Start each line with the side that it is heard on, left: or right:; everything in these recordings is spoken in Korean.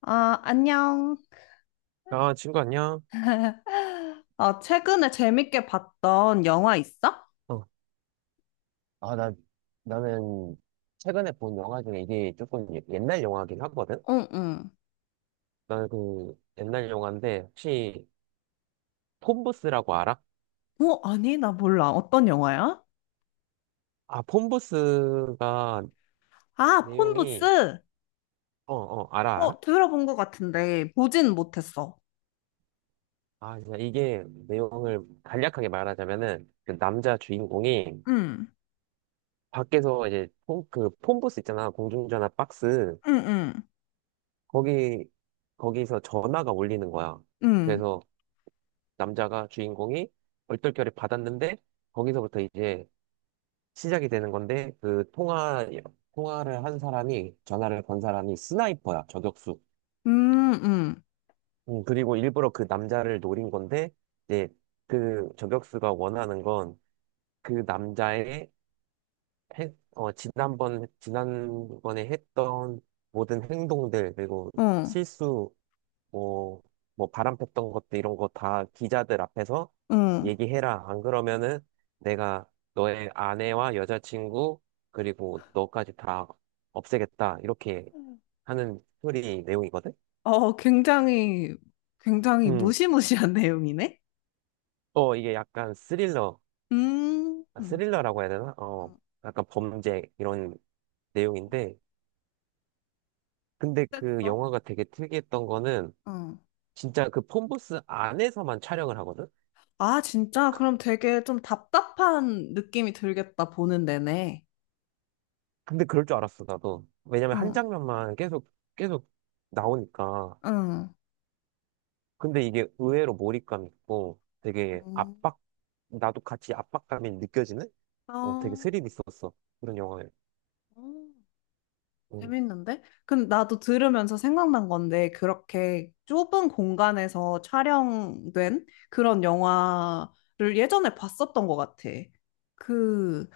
left: 아, 안녕.
right: 아, 친구 안녕?
left: 아, 최근에 재밌게 봤던 영화 있어?
right: 어, 아, 나, 나는 최근에 본 영화 중에 이게 조금 옛날 영화긴 하거든?
left: 응, 응.
right: 나는 그 옛날 영화인데 혹시 폰부스라고 알아?
left: 아니, 나 몰라. 어떤 영화야?
right: 아, 폰부스가
left: 아,
right: 내용이,
left: 폰부스.
right: 알아, 알아?
left: 들어본 것 같은데, 보진 못했어.
right: 아, 진짜 이게 내용을 간략하게 말하자면은 그 남자 주인공이
left: 응,
right: 밖에서 이제 그 폰부스 있잖아. 공중전화 박스.
left: 응, 응.
right: 거기, 거기서 전화가 울리는 거야.
left: 응,
right: 그래서 남자가 주인공이 얼떨결에 받았는데 거기서부터 이제 시작이 되는 건데 그 통화를 한 사람이 전화를 건 사람이 스나이퍼야 저격수.
left: 응,
right: 그리고 일부러 그 남자를 노린 건데 이제 그 저격수가 원하는 건 그 남자의 지난번에 했던 모든 행동들 그리고
left: 어,
right: 실수 뭐, 뭐 바람 폈던 것도 이런 거 다 기자들 앞에서
left: 응.
right: 얘기해라. 안 그러면은 내가 너의 아내와 여자친구 그리고 너까지 다 없애겠다. 이렇게 하는 스토리 내용이거든.
left: 어, 굉장히, 굉장히
right: 음,
left: 무시무시한 내용이네?
right: 어 이게 약간 스릴러, 아,
left: 응.
right: 스릴러라고 해야 되나? 어, 약간 범죄 이런 내용인데, 근데 그
left: 어땠어?
right: 영화가 되게 특이했던 거는
left: 응.
right: 진짜 그 폰부스 안에서만 촬영을 하거든.
left: 아, 진짜? 그럼 되게 좀 답답한 느낌이 들겠다, 보는 내내.
right: 근데 그럴 줄 알았어, 나도. 왜냐면 한
left: 응,
right: 장면만 계속 나오니까.
left: 응.
right: 근데 이게 의외로 몰입감 있고 되게
left: 음.
right: 압박, 나도 같이 압박감이 느껴지는?
left: 아,
right: 어, 되게
left: 어,
right: 스릴 있었어. 그런 영화에.
left: 음,
right: 음.
left: 재밌는데? 근데 나도 들으면서 생각난 건데, 그렇게 좁은 공간에서 촬영된 그런 영화를 예전에 봤었던 것 같아. 그,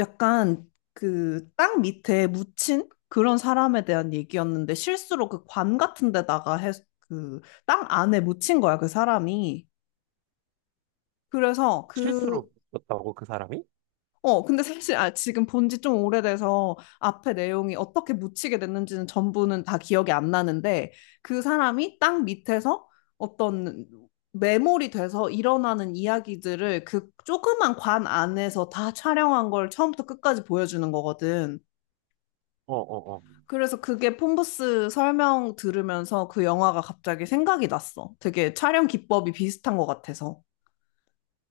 left: 약간 그 땅 밑에 묻힌 그런 사람에 대한 얘기였는데, 실수로 그 관 같은 데다가 해, 그 땅 안에 묻힌 거야, 그 사람이. 그래서 그,
right: 실수로 였다고, 그 사람이?
left: 근데 사실 아, 지금 본지 좀 오래돼서 앞에 내용이 어떻게 묻히게 됐는지는 전부는 다 기억이 안 나는데 그 사람이 땅 밑에서 어떤 메모리 돼서 일어나는 이야기들을 그 조그만 관 안에서 다 촬영한 걸 처음부터 끝까지 보여주는 거거든.
right: 어.
left: 그래서 그게 폼부스 설명 들으면서 그 영화가 갑자기 생각이 났어. 되게 촬영 기법이 비슷한 것 같아서.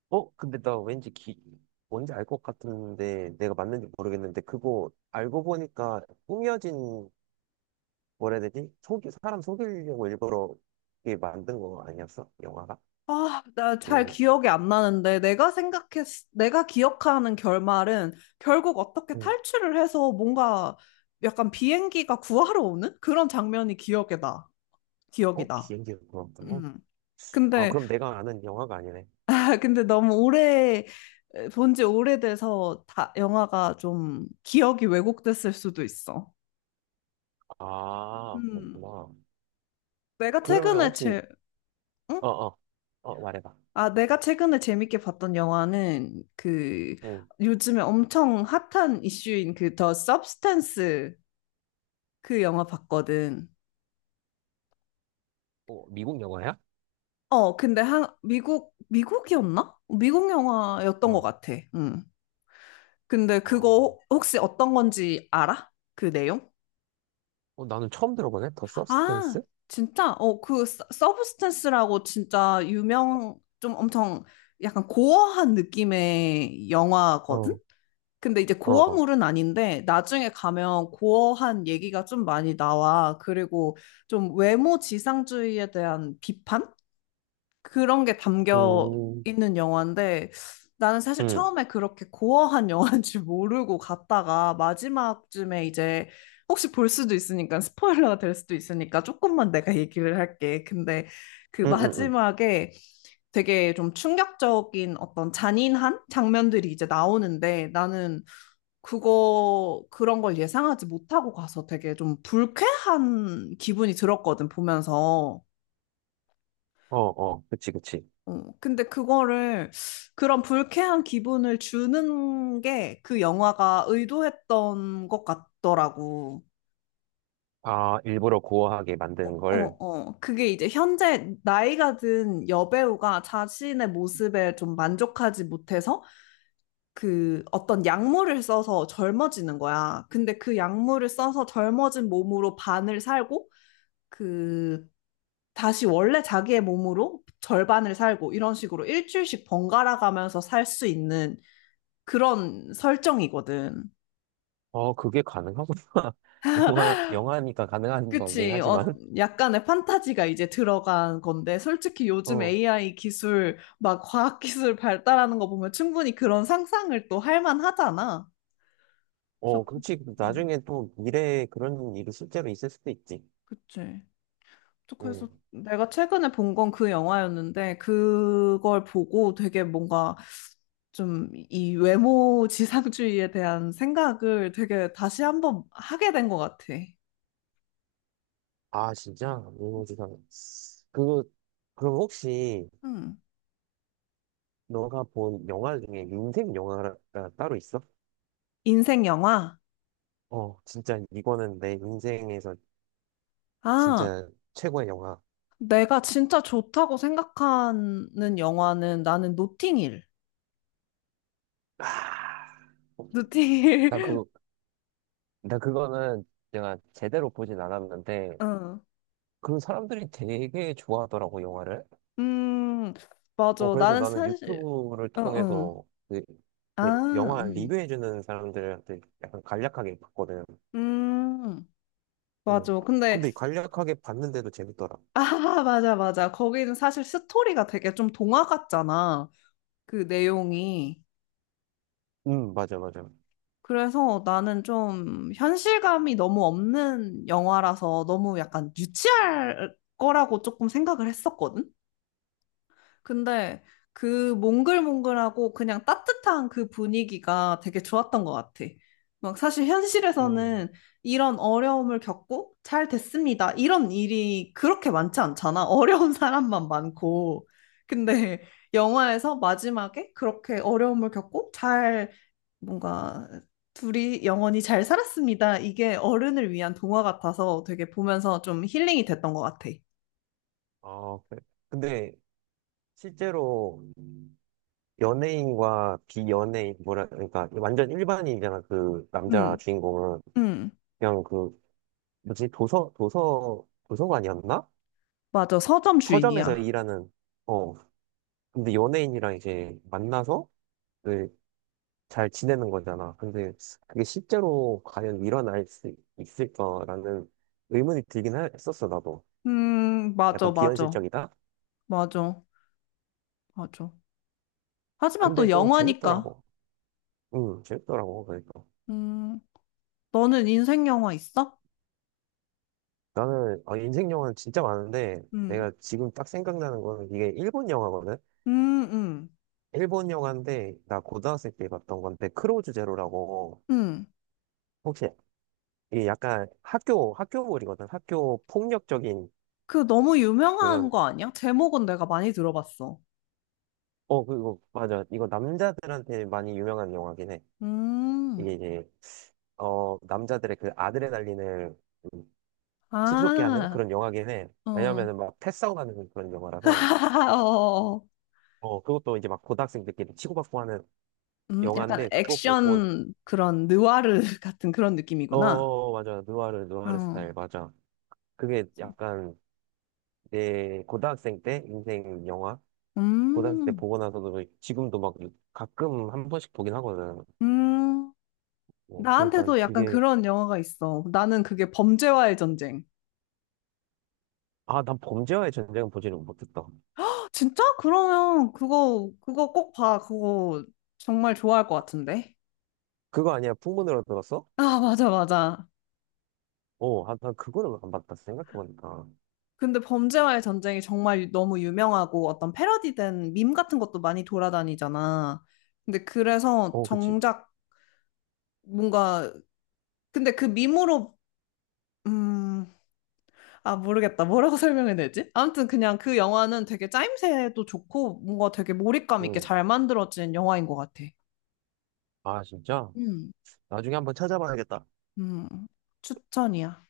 right: 어, 근데 나 뭔지 알 것 같은데 내가 맞는지 모르겠는데 그거 알고 보니까 꾸며진, 뭐라 해야 되지? 사람 속이려고 일부러 이게 만든 거 아니었어? 영화가?
left: 아, 나 잘
right: 내용이.
left: 기억이 안 나는데 내가 기억하는 결말은 결국 어떻게
right: 응.
left: 탈출을 해서 뭔가 약간 비행기가 구하러 오는 그런 장면이 기억에 나. 기억이
right: 어?
left: 나.
right: 비행기가 그렇구나.
left: 음.
right: 아,
left: 근데
right: 그럼 내가 아는 영화가 아니네.
left: 아, 근데 너무 오래 본지 오래돼서 다 영화가 좀 기억이 왜곡됐을 수도 있어.
right: 아,
left: 음.
right: 그렇구나.
left: 내가
right: 그러면
left: 최근에
right: 혹시,
left: 제, 응?
right: 어, 어, 어, 말해봐.
left: 아, 내가 최근에 재밌게 봤던 영화는 그
right: 응.
left: 요즘에 엄청 핫한 이슈인 그 더 서브스탄스 그 영화 봤거든.
right: 어, 미국 영화야?
left: 어, 근데 한 미국 미국이었나? 미국 영화였던 것
right: 어,
left: 같아. 음. 근데
right: 어,
left: 그거 혹시 어떤 건지 알아? 그 내용?
right: 어, 나는 처음 들어보네. 더
left: 아,
right: 서브스탠스?
left: 진짜? 어, 그 서브스탄스라고 진짜 유명 좀 엄청 약간 고어한 느낌의 영화거든.
right: 어,
left: 근데 이제
right: 어.
left: 고어물은 아닌데 나중에 가면 고어한 얘기가 좀 많이 나와. 그리고 좀 외모 지상주의에 대한 비판? 그런 게 담겨
right: 음,
left: 있는 영화인데 나는 사실
right: 음,
left: 처음에 그렇게 고어한 영화인 줄 모르고 갔다가 마지막쯤에 이제 혹시 볼 수도 있으니까 스포일러가 될 수도 있으니까 조금만 내가 얘기를 할게. 근데 그
right: 음, 음, 음.
left: 마지막에 되게 좀 충격적인 어떤 잔인한 장면들이 이제 나오는데 나는 그거 그런 걸 예상하지 못하고 가서 되게 좀 불쾌한 기분이 들었거든 보면서.
right: 어, 어, 그치, 그치.
left: 어, 근데 그거를 그런 불쾌한 기분을 주는 게 그 영화가 의도했던 것 같더라고.
right: 아, 일부러 고어하게 만드는
left: 어,
right: 걸.
left: 어. 그게 이제 현재 나이가 든 여배우가 자신의 모습에 좀 만족하지 못해서 그 어떤 약물을 써서 젊어지는 거야. 근데 그 약물을 써서 젊어진 몸으로 반을 살고 그 다시 원래 자기의 몸으로 절반을 살고 이런 식으로 일주일씩 번갈아 가면서 살 수 있는 그런 설정이거든.
right: 어, 그게 가능하구나. 영화니까 가능한 거긴
left: 그치. 어,
right: 하지만.
left: 약간의 판타지가 이제 들어간 건데, 솔직히 요즘
right: 어,
left: AI 기술, 막 과학 기술 발달하는 거 보면 충분히 그런 상상을 또 할 만하잖아. 그래서,
right: 그렇지.
left: 음,
right: 나중에 또 미래에 그런 일이 실제로 있을 수도 있지.
left: 그치. 또 그래서
right: 응
left: 내가 최근에 본 건 그 영화였는데, 그걸 보고 되게 뭔가 좀 이 외모 지상주의에 대한 생각을 되게 다시 한번 하게 된 것 같아.
right: 아, 진짜? 미모지상. 그거, 그럼 혹시
left: 음.
right: 너가 본 영화 중에 인생 영화가 따로 있어?
left: 인생 영화?
right: 어, 진짜 이거는 내 인생에서
left: 아,
right: 진짜 최고의 영화.
left: 내가 진짜 좋다고 생각하는 영화는 나는 노팅힐. 노팅힐.
right: 나 그거, 나 그거는 내가 제대로 보진 않았는데,
left: 어.
right: 그 사람들이 되게 좋아하더라고, 영화를.
left: 음,
right: 어,
left: 맞아.
right: 그래서
left: 나는
right: 나는
left: 사실,
right: 유튜브를
left: 어, 어.
right: 통해서 그, 그
left: 아,
right: 영화 리뷰해주는 사람들한테 약간 간략하게 봤거든.
left: 음,
right: 음.
left: 맞아. 근데,
right: 근데 간략하게 봤는데도 재밌더라.
left: 아, 맞아, 맞아. 거기는 사실 스토리가 되게 좀 동화 같잖아. 그 내용이.
right: 맞아, 맞아.
left: 그래서 나는 좀 현실감이 너무 없는 영화라서 너무 약간 유치할 거라고 조금 생각을 했었거든? 근데 그 몽글몽글하고 그냥 따뜻한 그 분위기가 되게 좋았던 것 같아. 막 사실
right: 음,
left: 현실에서는 이런 어려움을 겪고 잘 됐습니다. 이런 일이 그렇게 많지 않잖아. 어려운 사람만 많고. 근데 영화에서 마지막에 그렇게 어려움을 겪고 잘 뭔가 둘이 영원히 잘 살았습니다. 이게 어른을 위한 동화 같아서 되게 보면서 좀 힐링이 됐던 것 같아.
right: 아, 그래. 근데 실제로 연예인과 비연예인, 뭐라, 그러니까 완전 일반인이잖아, 그 남자
left: 응,
right: 주인공은.
left: 응.
right: 그냥 그, 뭐지, 도서관이었나?
left: 맞아. 서점
right: 서점에서
left: 주인이야.
right: 일하는, 어. 근데 연예인이랑 이제 만나서 그잘 지내는 거잖아. 근데 그게 실제로 과연 일어날 수 있을까라는 의문이 들긴 했었어, 나도.
left: 맞아,
right: 약간
left: 맞아.
right: 비현실적이다?
left: 맞아, 맞아. 하지만
right: 근데
left: 또
right: 또
left: 영화니까.
right: 재밌더라고. 응, 재밌더라고, 그러니까.
left: 음, 너는 인생 영화 있어?
right: 나는, 아, 인생 영화는 진짜 많은데,
left: 음,
right: 내가 지금 딱 생각나는 거는 이게 일본 영화거든?
left: 음, 음,
right: 일본 영화인데, 나 고등학생 때 봤던 건데, 크로우즈 제로라고,
left: 음.
right: 혹시, 이게 약간 학교물이거든? 학교 폭력적인
left: 그 너무 유명한
right: 그런,
left: 거 아니야? 제목은 내가 많이 들어봤어.
right: 어, 그리고, 맞아. 이거 남자들한테 많이 유명한 영화긴 해.
left: 음,
right: 이게 이제, 어, 남자들의 그 아드레날린을 좀 치솟게 하는
left: 아,
right: 그런 영화긴 해.
left: 어. 어.
right: 왜냐면은 막 패싸움하는 그런 영화라서.
left: 어.
right: 어, 그것도 이제 막 고등학생들끼리 치고받고 하는
left: 약간
right: 영화인데 그거 보고
left: 액션 그런 느와르 같은 그런 느낌이구나.
right: 어 맞아 누아르 스타일
left: 어.
right: 맞아. 그게 약간 내 고등학생 때 인생 영화. 고등학생 때
left: 음,
right: 보고 나서도 지금도 막 가끔 한 번씩 보긴 하거든.
left: 음.
right: 뭐, 근데 난
left: 나한테도 약간
right: 그게.
left: 그런 영화가 있어. 나는 그게 범죄와의 전쟁.
right: 아 난 범죄와의 전쟁은 보지는 못했다.
left: 헉, 진짜? 그러면 그거, 그거 꼭 봐. 그거 정말 좋아할 것 같은데.
right: 그거 아니야 풍문으로 들었어?
left: 아, 맞아, 맞아.
right: 어아난 그거를 안 봤다 생각해보니까.
left: 근데 범죄와의 전쟁이 정말 너무 유명하고 어떤 패러디된 밈 같은 것도 많이 돌아다니잖아. 근데 그래서
right: 어 그치.
left: 정작 뭔가, 근데 그 밈으로, 음, 아, 모르겠다. 뭐라고 설명해야 되지? 아무튼 그냥 그 영화는 되게 짜임새도 좋고 뭔가 되게 몰입감 있게 잘 만들어진 영화인 것 같아.
right: 응아 진짜.
left: 음.
right: 나중에 한번 찾아봐야겠다.
left: 음, 추천이야.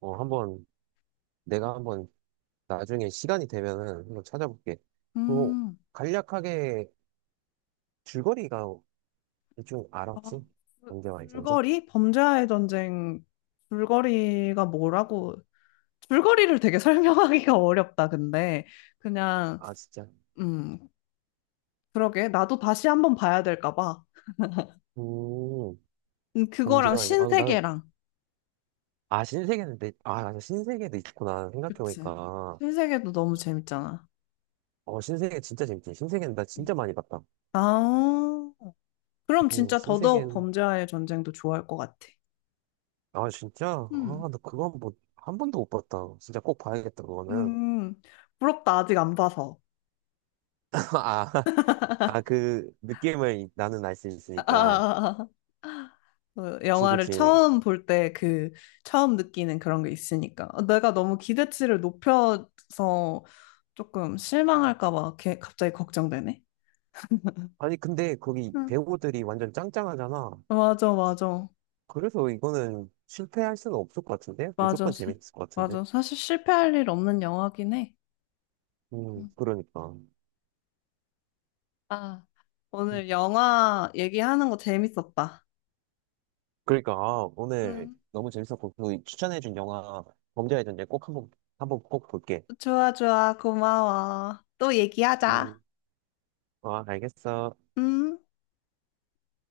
right: 어 한번 한번 나중에 시간이 되면은 한번 찾아볼게. 뭐
left: 음,
right: 간략하게 줄거리가 대충 알아
left: 아,
right: 혹시? 범죄와 이제?
left: 줄거리? 범죄와의 전쟁 줄거리가 뭐라고? 줄거리를 되게 설명하기가 어렵다, 근데. 그냥,
right: 아 진짜.
left: 음, 그러게. 나도 다시 한번 봐야 될까 봐.
right: 음
left: 그거랑
right: 범죄와 이제. 아 나는
left: 신세계랑.
right: 아 신세계는 내. 아 맞아 신세계도 있구나
left: 그치.
right: 생각해보니까.
left: 신세계도 너무 재밌잖아.
right: 어 신세계 진짜 재밌지. 신세계는 나
left: 음.
right: 진짜 많이 봤다.
left: 아. 그럼 진짜 더더욱
right: 신세계는
left: 범죄와의 전쟁도 좋아할 것 같아.
right: 아 진짜.
left: 음.
right: 아 나 그거 한번한 번도 못 봤다. 진짜 꼭 봐야겠다 그거는.
left: 음, 부럽다. 아직 안 봐서.
right: 아 아, 그 느낌을 나는 알 수
left: 아, 아,
right: 있으니까.
left: 아. 아. 어,
right: 그치,
left: 영화를
right: 그치.
left: 처음 볼 때 그, 처음 느끼는 그런 게 있으니까. 어, 내가 너무 기대치를 높여서 조금 실망할까 봐 갑자기 걱정되네.
right: 아니, 근데 거기
left: 응,
right: 배우들이 완전 짱짱하잖아.
left: 맞아, 맞아.
right: 그래서 이거는 실패할 수는 없을 것 같은데?
left: 맞아.
right: 무조건 재밌을 것 같은데?
left: 맞아. 사실 실패할 일 없는 영화긴 해. 응.
right: 그러니까.
left: 아.
right: 음.
left: 오늘 영화 얘기하는 거 재밌었다.
right: 그러니까, 아, 오늘
left: 응.
right: 너무 재밌었고, 그 추천해준 영화, 범죄의 전쟁 꼭 한번 꼭 볼게.
left: 좋아, 좋아. 고마워. 또 얘기하자.
right: 음, 아, 알겠어.
left: 음.